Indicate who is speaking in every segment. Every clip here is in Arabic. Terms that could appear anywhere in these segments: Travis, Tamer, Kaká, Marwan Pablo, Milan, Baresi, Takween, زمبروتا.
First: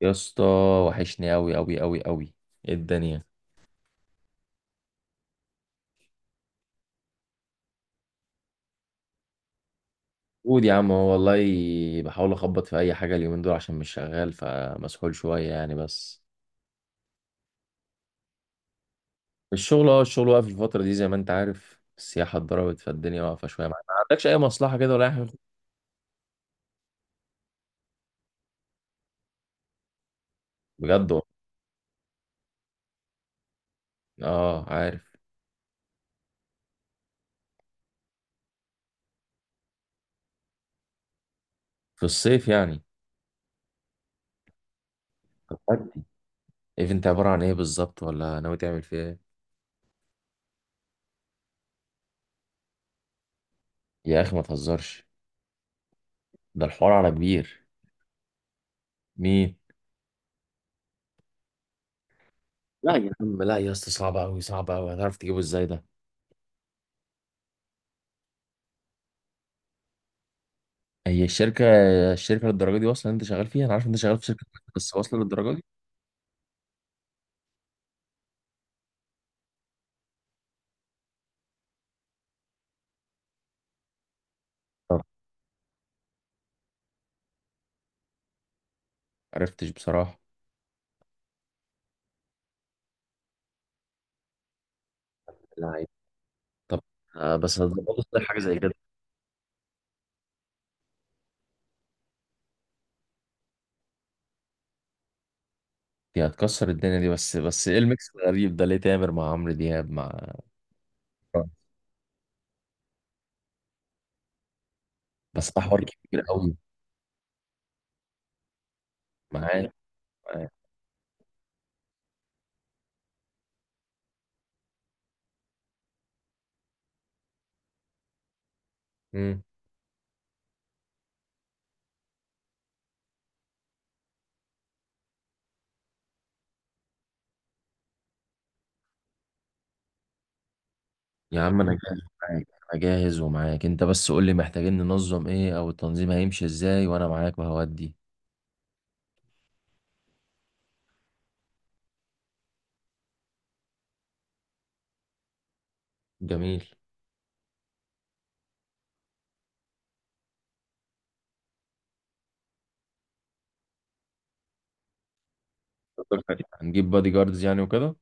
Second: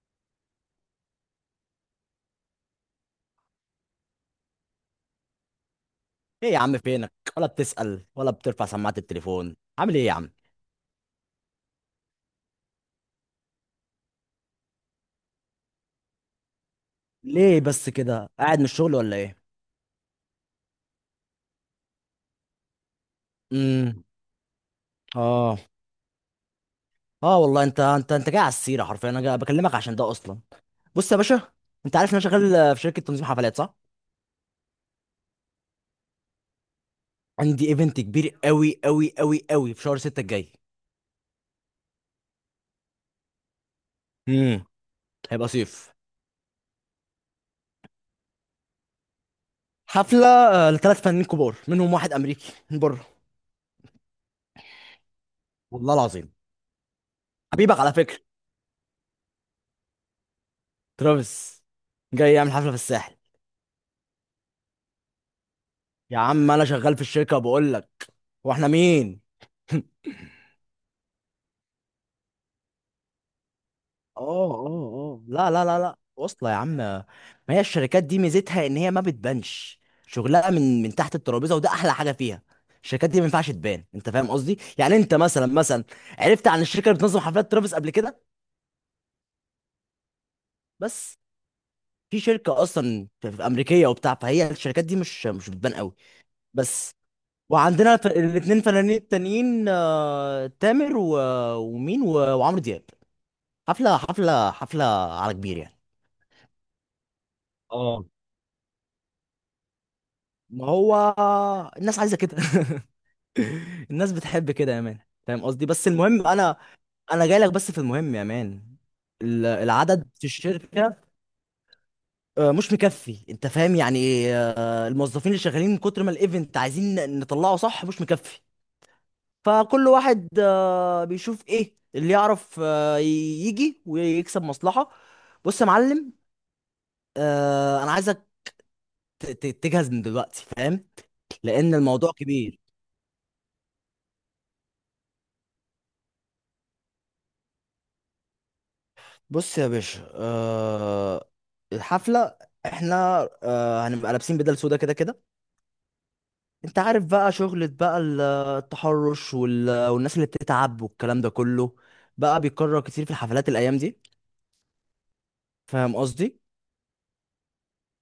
Speaker 1: يا اسطى، وحشني قوي قوي قوي قوي. ايه الدنيا؟
Speaker 2: ايه يا عم فينك؟ ولا بتسأل ولا بترفع سماعة التليفون؟ عامل ايه يا عم؟
Speaker 1: قول يا عم، هو والله بحاول اخبط في اي حاجه اليومين دول عشان مش شغال، فمسحول شويه يعني. بس
Speaker 2: ليه بس كده قاعد من الشغل ولا ايه؟
Speaker 1: الشغل، اه الشغل واقف الفتره دي، زي ما انت عارف السياحه اتضربت، فالدنيا واقفه شويه. ما
Speaker 2: امم.
Speaker 1: عندكش اي مصلحه كده ولا اي حاجه.
Speaker 2: اه. اه والله انت جاي على السيرة، حرفيا انا جاي بكلمك عشان ده اصلا. بص
Speaker 1: بجد
Speaker 2: يا
Speaker 1: والله.
Speaker 2: باشا، انت عارف ان انا شغال في شركة تنظيم حفلات، صح؟
Speaker 1: اه عارف.
Speaker 2: عندي ايفنت كبير قوي قوي قوي قوي في شهر 6 الجاي.
Speaker 1: في الصيف يعني؟
Speaker 2: امم. هيبقى
Speaker 1: طب ودي.
Speaker 2: صيف.
Speaker 1: ايفنت عباره عن ايه بالظبط؟ ولا ناوي تعمل فيه ايه؟
Speaker 2: حفلة لثلاث فنانين كبار، منهم واحد امريكي من بره.
Speaker 1: يا اخي ما تهزرش،
Speaker 2: والله العظيم.
Speaker 1: ده الحوار على كبير.
Speaker 2: حبيبك على فكرة.
Speaker 1: مين؟
Speaker 2: ترافيس جاي يعمل حفلة في
Speaker 1: لا يا
Speaker 2: الساحل.
Speaker 1: عم، لا يا اسطى، صعب قوي صعب قوي، هتعرف تجيبه ازاي ده؟
Speaker 2: يا عم انا شغال في الشركه بقول لك، واحنا مين؟ اه.
Speaker 1: هي الشركة الشركة للدرجة دي واصلة إن أنت شغال فيها؟ أنا عارف إن أنت شغال في شركة،
Speaker 2: اه
Speaker 1: بس واصلة
Speaker 2: اه، لا
Speaker 1: للدرجة دي؟
Speaker 2: لا لا لا، واصله يا عم ما. هي الشركات دي ميزتها ان هي ما بتبانش، شغلها من تحت الترابيزه، وده احلى حاجه فيها. الشركات دي ما ينفعش تبان، انت فاهم قصدي، يعني
Speaker 1: طب.
Speaker 2: انت مثلا مثلا عرفت عن الشركه اللي بتنظم حفلات ترافيس قبل كده؟
Speaker 1: معرفتش بصراحة.
Speaker 2: بس. في شركه اصلا، في امريكيه وبتاع، فهي الشركات دي مش بتبان
Speaker 1: لعيب.
Speaker 2: قوي.
Speaker 1: طب
Speaker 2: بس.
Speaker 1: آه، بس
Speaker 2: وعندنا
Speaker 1: هتظبطوا ازاي حاجه زي
Speaker 2: الاثنين
Speaker 1: كده؟
Speaker 2: فنانين التانيين، تامر ومين وعمرو دياب. حفله حفله حفله، على كبير يعني.
Speaker 1: دي هتكسر الدنيا دي، بس بس إيه
Speaker 2: اه،
Speaker 1: الميكس الغريب ده ليه؟ تامر مع عمرو دياب مع
Speaker 2: ما هو
Speaker 1: آه.
Speaker 2: الناس عايزه كده. الناس بتحب كده يا مان، فاهم
Speaker 1: بس ده
Speaker 2: قصدي،
Speaker 1: حوار
Speaker 2: بس
Speaker 1: كبير
Speaker 2: المهم
Speaker 1: قوي.
Speaker 2: انا، انا جاي لك بس في المهم يا مان.
Speaker 1: معاك،
Speaker 2: العدد في
Speaker 1: معاك.
Speaker 2: الشركه مش مكفي، انت فاهم يعني. الموظفين اللي شغالين، من كتر ما الايفنت عايزين نطلعه صح، مش مكفي.
Speaker 1: مم.
Speaker 2: فكل واحد بيشوف ايه اللي يعرف يجي ويكسب مصلحه. بص يا معلم، انا عايزك تجهز من دلوقتي، فاهم.
Speaker 1: يا عم أنا
Speaker 2: لان
Speaker 1: جاهز
Speaker 2: الموضوع
Speaker 1: معاك.
Speaker 2: كبير.
Speaker 1: أنا جاهز ومعاك أنت، بس قول لي محتاجين ننظم إيه، أو التنظيم هيمشي إزاي، وأنا معاك وهودي.
Speaker 2: بص يا باشا، الحفله، احنا هنبقى لابسين بدل سودا كده كده.
Speaker 1: جميل.
Speaker 2: انت عارف بقى، شغلة بقى التحرش والناس اللي بتتعب والكلام ده كله بقى بيتكرر كتير في الحفلات الايام دي، فاهم قصدي.
Speaker 1: هنجيب بادي جاردز يعني وكده؟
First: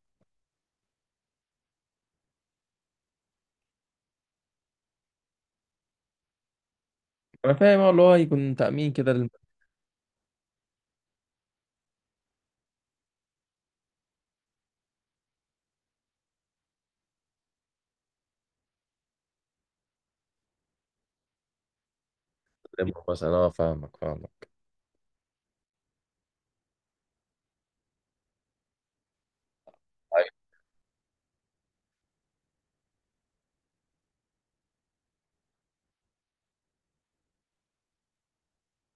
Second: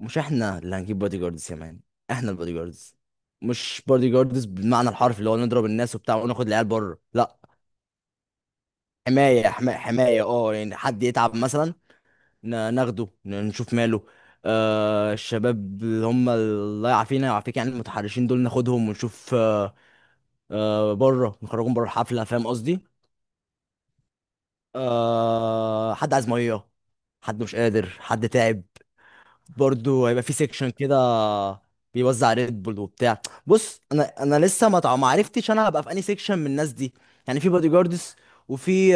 Speaker 2: مش احنا اللي هنجيب بادي جاردز يا مان، احنا البادي جاردز. مش بادي جاردز بالمعنى الحرفي اللي هو نضرب الناس وبتاع وناخد العيال بره، لا.
Speaker 1: أنا فاهم، أه اللي هو يكون تأمين كده.
Speaker 2: حمايه، حمايه اه يعني، حد يتعب مثلا ناخده نشوف ماله. الشباب اللي هم الله يعافينا يعافيك، يعني المتحرشين دول ناخدهم ونشوف. بره، نخرجهم بره الحفله، فاهم قصدي.
Speaker 1: لمه مثلا، اه فاهمك فاهمك.
Speaker 2: حد عايز ميه، حد مش قادر، حد تعب، برضو هيبقى في
Speaker 1: أيوة.
Speaker 2: سيكشن كده بيوزع ريد بول وبتاع. بص، انا لسه ما عرفتش انا هبقى في انهي سيكشن من الناس دي، يعني في بادي جاردز، وفي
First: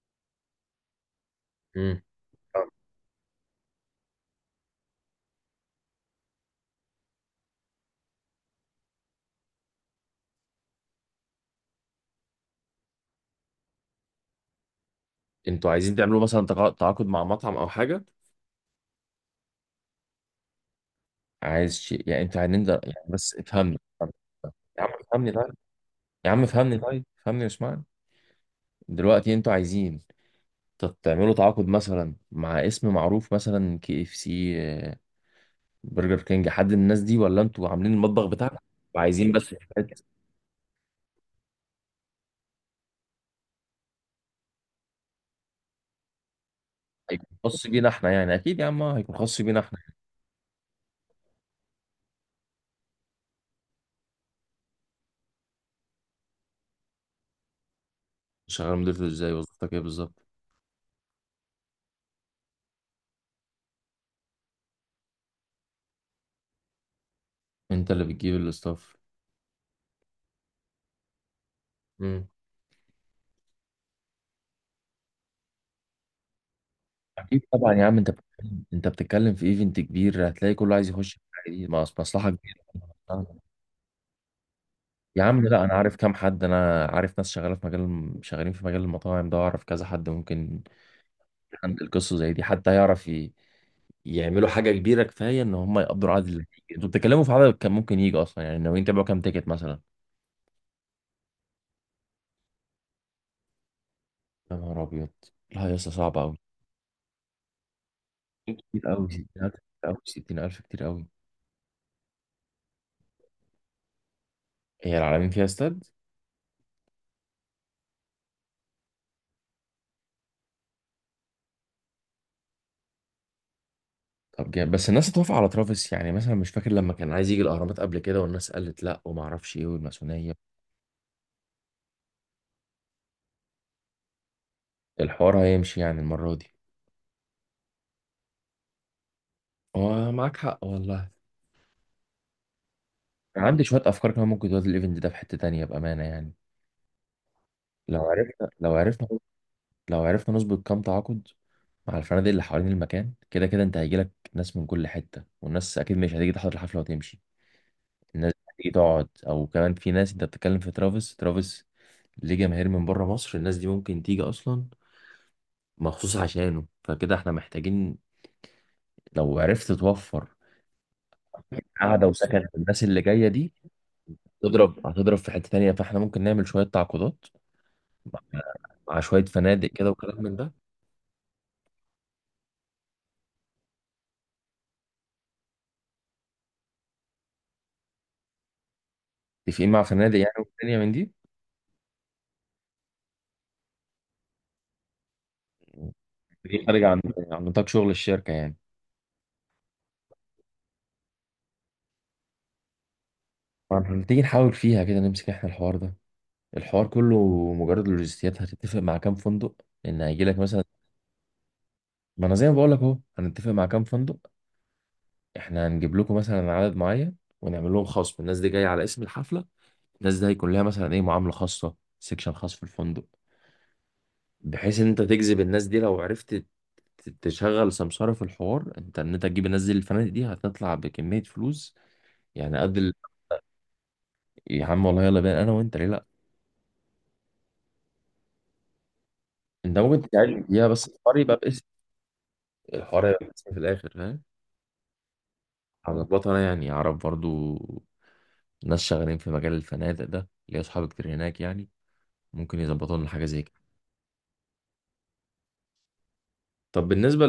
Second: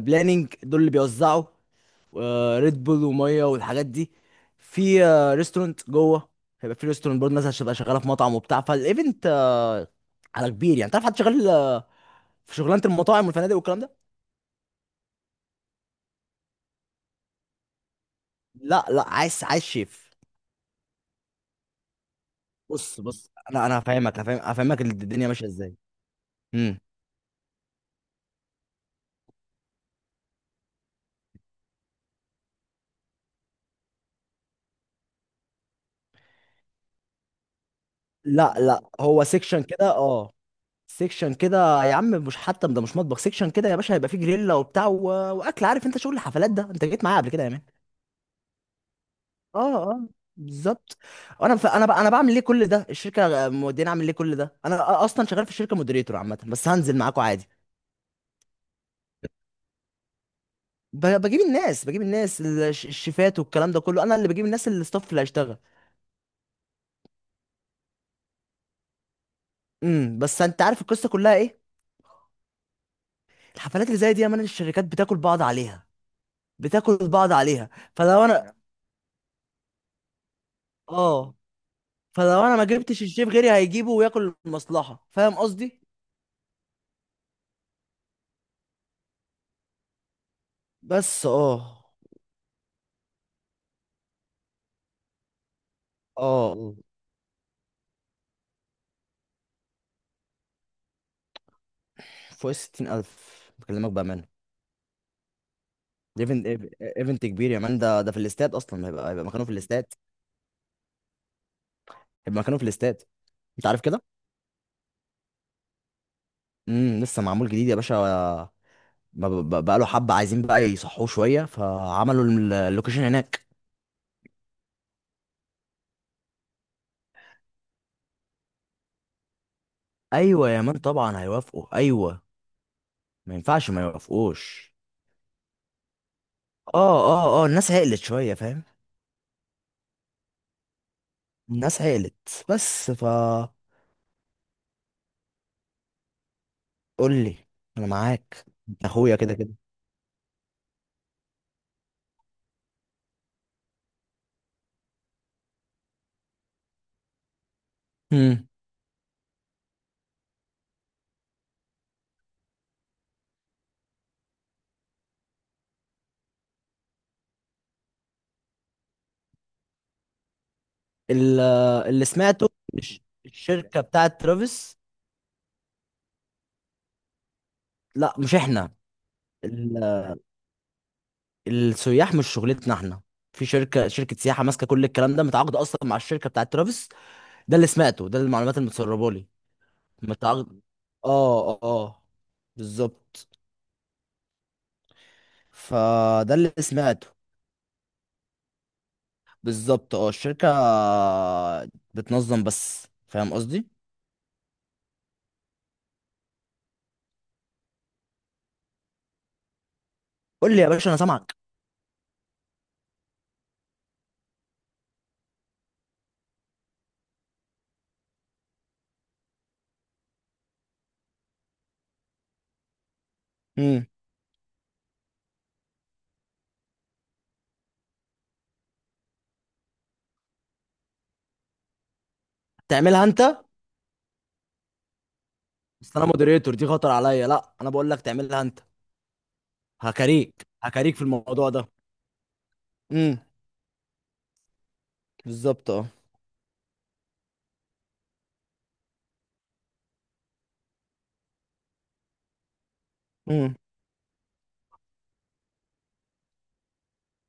Speaker 2: بلاننج دول اللي بيوزعوا
Speaker 1: امم، فاهمك.
Speaker 2: ريد بول وميه والحاجات دي. في ريستورانت جوه. هيبقى في ريستورانت برضه، الناس هتبقى شغاله في مطعم وبتاع، فالايفنت على كبير يعني. تعرف حد شغال في شغلانه المطاعم والفنادق والكلام ده؟
Speaker 1: انتوا عايزين تعملوا مثلا تعاقد مع مطعم او حاجه؟
Speaker 2: لا لا، عايز شيف.
Speaker 1: عايز شيء يعني انت، هننزل
Speaker 2: بص
Speaker 1: يعني،
Speaker 2: بص،
Speaker 1: بس
Speaker 2: انا
Speaker 1: افهمني
Speaker 2: انا
Speaker 1: افهمني.
Speaker 2: هفهمك
Speaker 1: يا عم
Speaker 2: الدنيا
Speaker 1: افهمني
Speaker 2: ماشيه
Speaker 1: طيب.
Speaker 2: ازاي.
Speaker 1: يا عم افهمني
Speaker 2: امم.
Speaker 1: طيب، افهمني واسمعني. دلوقتي انتوا عايزين تعملوا تعاقد مثلا مع اسم معروف، مثلا كي اف سي آه، برجر كينج، حد من الناس دي؟ ولا انتوا عاملين المطبخ
Speaker 2: لا
Speaker 1: بتاعكم
Speaker 2: لا، هو
Speaker 1: وعايزين بس
Speaker 2: سيكشن كده
Speaker 1: حاجات
Speaker 2: اه. سيكشن كده يا عم، مش حتى، ده مش مطبخ، سيكشن كده يا باشا، هيبقى فيه جريلا وبتاع واكل، عارف انت شغل الحفلات ده، انت جيت معايا
Speaker 1: هيكون
Speaker 2: قبل كده يا مان.
Speaker 1: خاص بينا احنا يعني؟ اكيد يا عم، آه هيكون خاص
Speaker 2: اه
Speaker 1: بينا احنا.
Speaker 2: اه، بالظبط. انا ف... انا ب... انا بعمل ليه كل ده؟ الشركه موديني اعمل ليه كل ده؟ انا اصلا شغال في الشركه مودريتور عامه، بس هنزل معاكم عادي.
Speaker 1: شغال مديرته ازاي؟ وظيفتك ايه بالظبط؟
Speaker 2: بجيب الناس، الشيفات والكلام ده كله، انا اللي بجيب الناس، اللي الستاف اللي هيشتغل.
Speaker 1: انت اللي بتجيب الاستاف.
Speaker 2: امم، بس انت عارف القصه كلها ايه؟ الحفلات اللي زي دي يا مان الشركات بتاكل بعض عليها، بتاكل بعض
Speaker 1: اكيد
Speaker 2: عليها.
Speaker 1: طبعا يا عم، انت
Speaker 2: فلو انا،
Speaker 1: بتتكلم، انت بتتكلم في ايفنت كبير، هتلاقي كله عايز يخش في
Speaker 2: اه،
Speaker 1: الحاجه دي، مصلحه
Speaker 2: فلو انا
Speaker 1: كبيره.
Speaker 2: ما جبتش الشيف غيري هيجيبه وياكل المصلحه،
Speaker 1: يا
Speaker 2: فاهم
Speaker 1: عم لا، انا
Speaker 2: قصدي.
Speaker 1: عارف كام حد، انا عارف ناس شغاله في مجال، شغالين في مجال المطاعم ده، اعرف كذا حد ممكن
Speaker 2: بس.
Speaker 1: عند
Speaker 2: اه
Speaker 1: القصه زي دي حتى يعرف ي... يعملوا حاجه كبيره كفايه ان هم يقدروا
Speaker 2: اه.
Speaker 1: العدد اللي
Speaker 2: آه.
Speaker 1: هيجي. انتوا بتتكلموا في عدد كان ممكن يجي اصلا، يعني ناويين تعملوا كام تيكت مثلا؟
Speaker 2: فوق 60,000 بكلمك بأمانة.
Speaker 1: يا نهار ابيض. لا يا اسطى، صعبه قوي.
Speaker 2: ايفنت، ايفنت كبير يا مان، ده في الاستاد
Speaker 1: كتير
Speaker 2: اصلا،
Speaker 1: قوي
Speaker 2: هيبقى مكانه في
Speaker 1: 60,000،
Speaker 2: الاستاد.
Speaker 1: كتير قوي 60,000، كتير قوي.
Speaker 2: هيبقى مكانه في الاستاد، انت عارف كده.
Speaker 1: هي العالمين فيها استاد؟
Speaker 2: امم، لسه معمول جديد يا باشا، بقى له حبه، عايزين بقى يصحوه شويه، فعملوا اللوكيشن هناك.
Speaker 1: طب جامد، بس الناس اتوافق على ترافيس يعني؟ مثلا مش فاكر لما كان عايز يجي الاهرامات قبل كده، والناس قالت لا، وما اعرفش ايه والماسونيه.
Speaker 2: ايوه يا مان، طبعا هيوافقوا، ايوه ما ينفعش ما يوافقوش.
Speaker 1: الحوار هيمشي يعني المره دي؟
Speaker 2: اه اه اه، الناس عقلت شويه، فاهم.
Speaker 1: هو معاك حق والله.
Speaker 2: الناس عقلت، بس
Speaker 1: أنا
Speaker 2: فا
Speaker 1: عندي شويه افكار كمان ممكن تودي الايفنت ده في حته تانية بامانه يعني.
Speaker 2: قول لي، انا
Speaker 1: لو
Speaker 2: معاك،
Speaker 1: عرفنا لو
Speaker 2: انت
Speaker 1: عرفنا
Speaker 2: اخويا كده كده.
Speaker 1: لو عرفنا نظبط كام تعاقد مع الفنادق اللي حوالين المكان، كده كده انت هيجيلك ناس من كل حته، والناس اكيد مش هتيجي تحضر الحفله وتمشي. الناس
Speaker 2: امم.
Speaker 1: هتيجي تقعد. او كمان في ناس، انت بتتكلم في ترافيس، ترافيس ليه جماهير من بره مصر، الناس دي ممكن تيجي اصلا مخصوص عشانه. فكده احنا محتاجين، لو عرفت توفر
Speaker 2: اللي
Speaker 1: قعدة وسكن
Speaker 2: سمعته،
Speaker 1: للناس اللي جاية دي،
Speaker 2: الشركه بتاعت ترافيس،
Speaker 1: تضرب هتضرب في حتة تانية. فاحنا ممكن نعمل شوية تعاقدات
Speaker 2: لا
Speaker 1: مع
Speaker 2: مش احنا،
Speaker 1: شوية فنادق كده وكلام من ده.
Speaker 2: السياح مش شغلتنا احنا، في شركه، سياحه ماسكه كل الكلام ده، متعاقده اصلا مع الشركه بتاعت ترافيس، ده اللي سمعته، ده المعلومات اللي متسربه لي.
Speaker 1: متفقين مع فنادق يعني
Speaker 2: متعاقد،
Speaker 1: والدنيا من دي؟
Speaker 2: اه اه، بالظبط. فده اللي
Speaker 1: دي خارج عن
Speaker 2: سمعته.
Speaker 1: نطاق شغل الشركة يعني.
Speaker 2: بالظبط، اه، الشركه بتنظم بس، فاهم قصدي.
Speaker 1: فاحنا هنيجي نحاول فيها كده، نمسك احنا الحوار ده، الحوار كله. مجرد اللوجستيات هتتفق مع كام فندق ان هيجي لك
Speaker 2: قول لي
Speaker 1: مثلا.
Speaker 2: يا باشا، انا سامعك.
Speaker 1: ما انا زي ما بقول لك اهو، هنتفق مع كام فندق، احنا هنجيب لكم مثلا عدد معين، ونعمل لهم خصم. الناس دي جايه على اسم الحفله، الناس دي هيكون لها مثلا ايه، معاملة خاصة، سيكشن خاص في الفندق،
Speaker 2: امم.
Speaker 1: بحيث ان انت تجذب الناس دي. لو عرفت تشغل سمسارة في الحوار انت، ان انت تجيب الناس دي للفنادق دي، هتطلع بكمية فلوس يعني قد ال...
Speaker 2: تعملها انت؟
Speaker 1: يا عم والله يلا بينا انا وانت، ليه
Speaker 2: بس
Speaker 1: لا؟
Speaker 2: انا مودريتور، دي خطر عليا، لا انا بقول لك تعملها انت.
Speaker 1: انت ممكن تساعدني
Speaker 2: هكاريك
Speaker 1: فيها، بس
Speaker 2: هكاريك في
Speaker 1: الحوار يبقى
Speaker 2: الموضوع
Speaker 1: باسم،
Speaker 2: ده.
Speaker 1: الحوار
Speaker 2: امم،
Speaker 1: يبقى باسم في الاخر، فاهم؟
Speaker 2: بالظبط
Speaker 1: هظبطها انا يعني، اعرف برضو ناس شغالين في مجال الفنادق ده، ليا اصحاب كتير هناك يعني، ممكن يظبطوا لنا حاجة زي
Speaker 2: اه.
Speaker 1: كده. طب بالنسبة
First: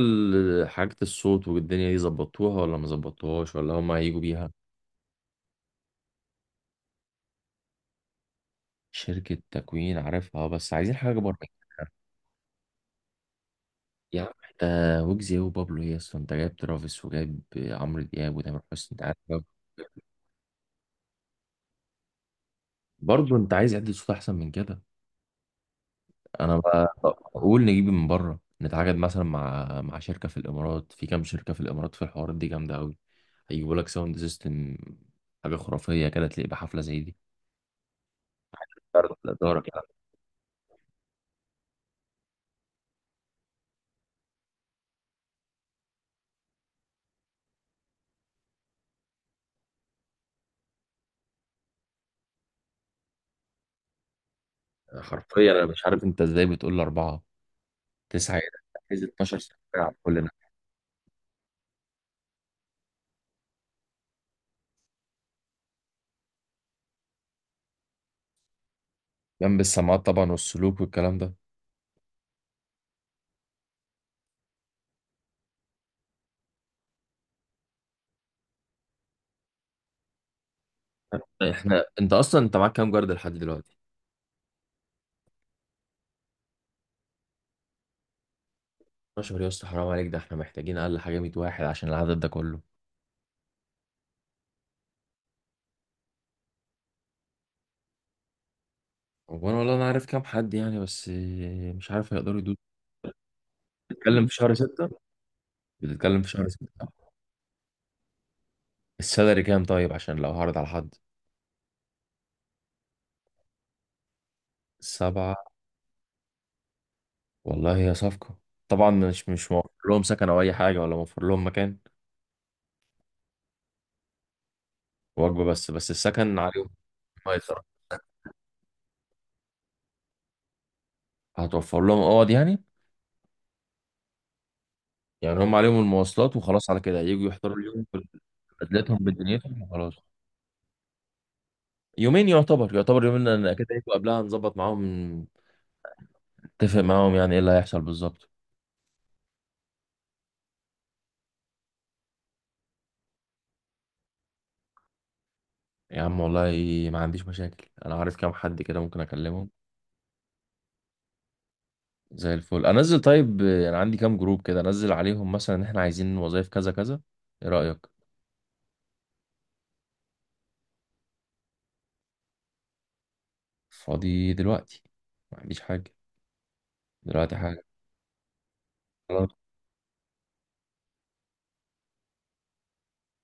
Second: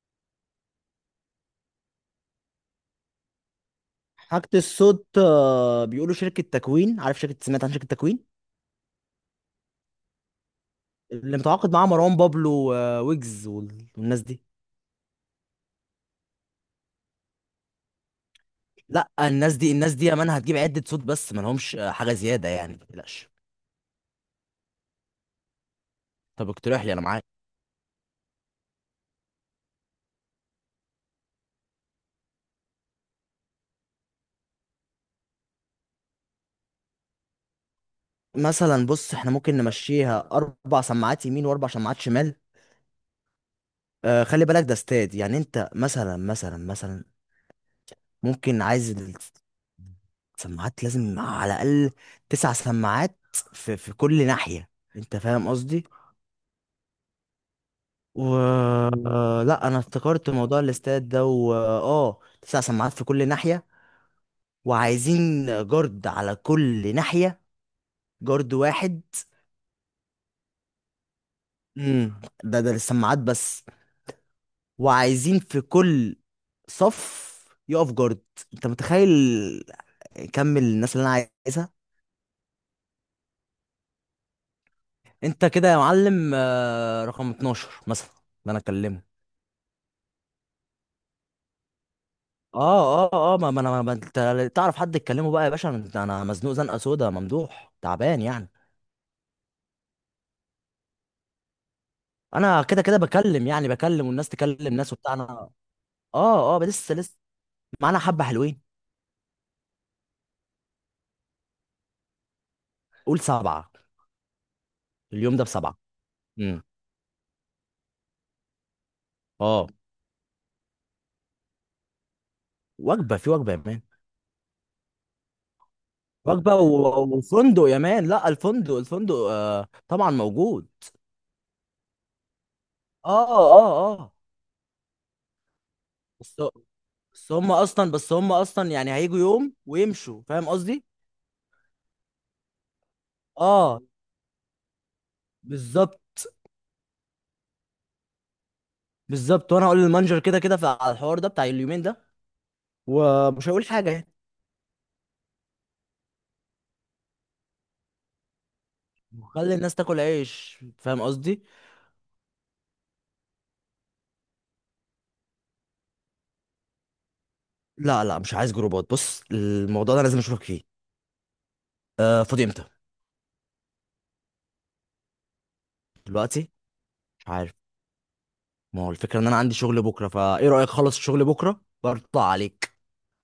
Speaker 1: لحاجة الصوت والدنيا دي، ظبطوها ولا ما ظبطوهاش؟ ولا هما هيجوا
Speaker 2: حاجة
Speaker 1: بيها؟
Speaker 2: الصوت، بيقولوا شركة تكوين، عارف شركة، سمعت عن شركة تكوين،
Speaker 1: شركة تكوين عارفها آه، بس عايزين حاجة بره.
Speaker 2: اللي متعاقد معاها مروان بابلو وويجز
Speaker 1: يا
Speaker 2: والناس
Speaker 1: عم
Speaker 2: دي.
Speaker 1: انت، ويجز إيه وبابلو ايه اصلا، انت جايب ترافيس وجايب عمرو دياب وتامر حسني انت؟
Speaker 2: لا،
Speaker 1: عارف،
Speaker 2: الناس دي الناس دي يا مان هتجيب عدة صوت بس، ما لهمش حاجة زيادة يعني، ما تقلقش.
Speaker 1: برضه انت عايز عدة صوت احسن من كده.
Speaker 2: طب
Speaker 1: انا
Speaker 2: اقترح
Speaker 1: ب-
Speaker 2: لي، انا معاك.
Speaker 1: بقول نجيب من بره، نتعاقد مثلا مع شركة في الامارات، في كام شركة في الامارات في الحوارات دي جامدة قوي، هيجيبوا لك ساوند سيستم حاجة خرافية كده، تلاقي بحفلة زي دي.
Speaker 2: مثلا بص، احنا
Speaker 1: لا
Speaker 2: ممكن
Speaker 1: دارك.
Speaker 2: نمشيها اربع سماعات يمين واربع سماعات شمال. خلي بالك ده استاد، يعني انت مثلا مثلا مثلا ممكن عايز، السماعات لازم على الاقل تسع سماعات في كل ناحية، انت فاهم
Speaker 1: حرفيا انا مش
Speaker 2: قصدي.
Speaker 1: عارف انت ازاي بتقول اربعه،
Speaker 2: و
Speaker 1: تسعه ايه؟ ده عايز 12 سنه
Speaker 2: لا انا
Speaker 1: على كلنا.
Speaker 2: افتكرت موضوع الاستاد ده و تسع سماعات في كل ناحية، وعايزين جارد على كل ناحية، جارد واحد.
Speaker 1: جنب السماعات طبعا، والسلوك والكلام ده.
Speaker 2: امم، ده للسماعات بس، وعايزين في كل صف يقف جارد. انت متخيل كم الناس اللي انا عايزها؟
Speaker 1: احنا، انت اصلا انت معاك كام جارد لحد دلوقتي؟
Speaker 2: انت كده يا معلم، رقم 12 مثلا، ده انا اكلمه.
Speaker 1: 12 يا اسطى، حرام عليك، ده احنا محتاجين اقل حاجه 100 واحد عشان العدد ده كله.
Speaker 2: اه اه اه، ما ما انا ما ما- انت تعرف حد تكلمه بقى يا باشا؟ انا مزنوق زنقه سودا ممدوح، تعبان يعني.
Speaker 1: وانا والله، انا عارف كام حد يعني، بس مش عارف هيقدروا يدوس.
Speaker 2: انا كده كده بكلم، يعني بكلم
Speaker 1: بتتكلم
Speaker 2: والناس
Speaker 1: في شهر
Speaker 2: تكلم
Speaker 1: 6،
Speaker 2: ناس وبتاع انا.
Speaker 1: بتتكلم في شهر
Speaker 2: اه اه،
Speaker 1: 6.
Speaker 2: لسه لسه معانا حبه حلوين.
Speaker 1: السالري كام طيب، عشان لو هعرض على حد؟
Speaker 2: قول سبعه.
Speaker 1: سبعة؟
Speaker 2: اليوم ده بسبعه. امم،
Speaker 1: والله هي صفقة. طبعا مش مش
Speaker 2: اه.
Speaker 1: موفر لهم سكن او اي حاجة، ولا موفر لهم مكان؟
Speaker 2: وجبه في وجبه يا مان.
Speaker 1: وجبة بس، بس السكن
Speaker 2: وجبه
Speaker 1: عليهم.
Speaker 2: وفندق يا مان، لا الفندق طبعا موجود.
Speaker 1: هتوفر لهم اوض يعني؟
Speaker 2: اه اه اه.
Speaker 1: يعني هم عليهم المواصلات
Speaker 2: بس
Speaker 1: وخلاص، على كده يجوا يحضروا اليوم.
Speaker 2: بس هم اصلا يعني
Speaker 1: بدلتهم
Speaker 2: هيجوا يوم
Speaker 1: بدنيتهم وخلاص.
Speaker 2: ويمشوا، فاهم قصدي.
Speaker 1: يومين يعتبر، يعتبر يومين، لان اكيد
Speaker 2: اه
Speaker 1: هيجوا قبلها نظبط معاهم،
Speaker 2: بالظبط.
Speaker 1: نتفق معاهم يعني ايه اللي هيحصل بالظبط.
Speaker 2: بالظبط، وانا هقول للمانجر كده كده على الحوار ده بتاع اليومين ده، ومش هقول حاجه يعني.
Speaker 1: يا عم والله ما عنديش مشاكل، انا عارف كام حد كده ممكن اكلمهم.
Speaker 2: وخلي الناس تاكل عيش، فاهم قصدي.
Speaker 1: زي الفل. انزل طيب، انا عندي كام جروب كده، انزل عليهم مثلا ان احنا عايزين وظايف كذا كذا، ايه رأيك؟
Speaker 2: لا لا، مش عايز جروبات، بص الموضوع ده لازم اشوفك فيه. فاضي امتى؟
Speaker 1: فاضي دلوقتي، ما عنديش حاجة.
Speaker 2: دلوقتي؟ مش
Speaker 1: دلوقتي
Speaker 2: عارف،
Speaker 1: حاجة،
Speaker 2: ما هو الفكره ان
Speaker 1: خلاص،
Speaker 2: انا عندي شغل بكره، فايه رايك خلص الشغل بكره برطع عليك.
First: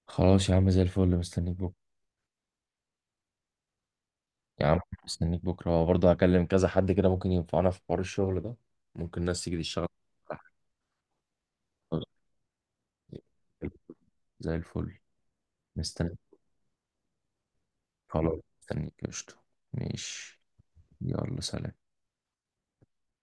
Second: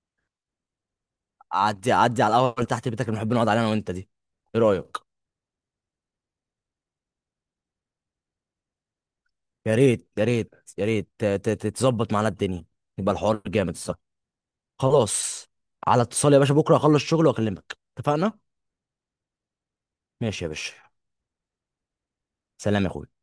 Speaker 1: خلاص يا عم زي الفل، مستنيك بكرة.
Speaker 2: اعدي اعدي على القهوه اللي تحت بيتك اللي بنحب نقعد عليها انا وانت دي، ايه
Speaker 1: يا عم
Speaker 2: رايك؟
Speaker 1: مستنيك بكرة، برضه هكلم كذا حد كده ممكن ينفعنا في حوار الشغل ده، ممكن ناس تيجي
Speaker 2: يا
Speaker 1: تشتغل.
Speaker 2: ريت يا ريت يا ريت تظبط معانا الدنيا، يبقى الحوار جامد الصراحه.
Speaker 1: زي الفل.
Speaker 2: خلاص. على
Speaker 1: مستنيك.
Speaker 2: اتصال يا باشا، بكره اخلص شغل واكلمك،
Speaker 1: خلاص
Speaker 2: اتفقنا.
Speaker 1: مستنيك، قشطة. ماشي.
Speaker 2: ماشي يا باشا.
Speaker 1: يلا سلام.
Speaker 2: سلام يا اخويا.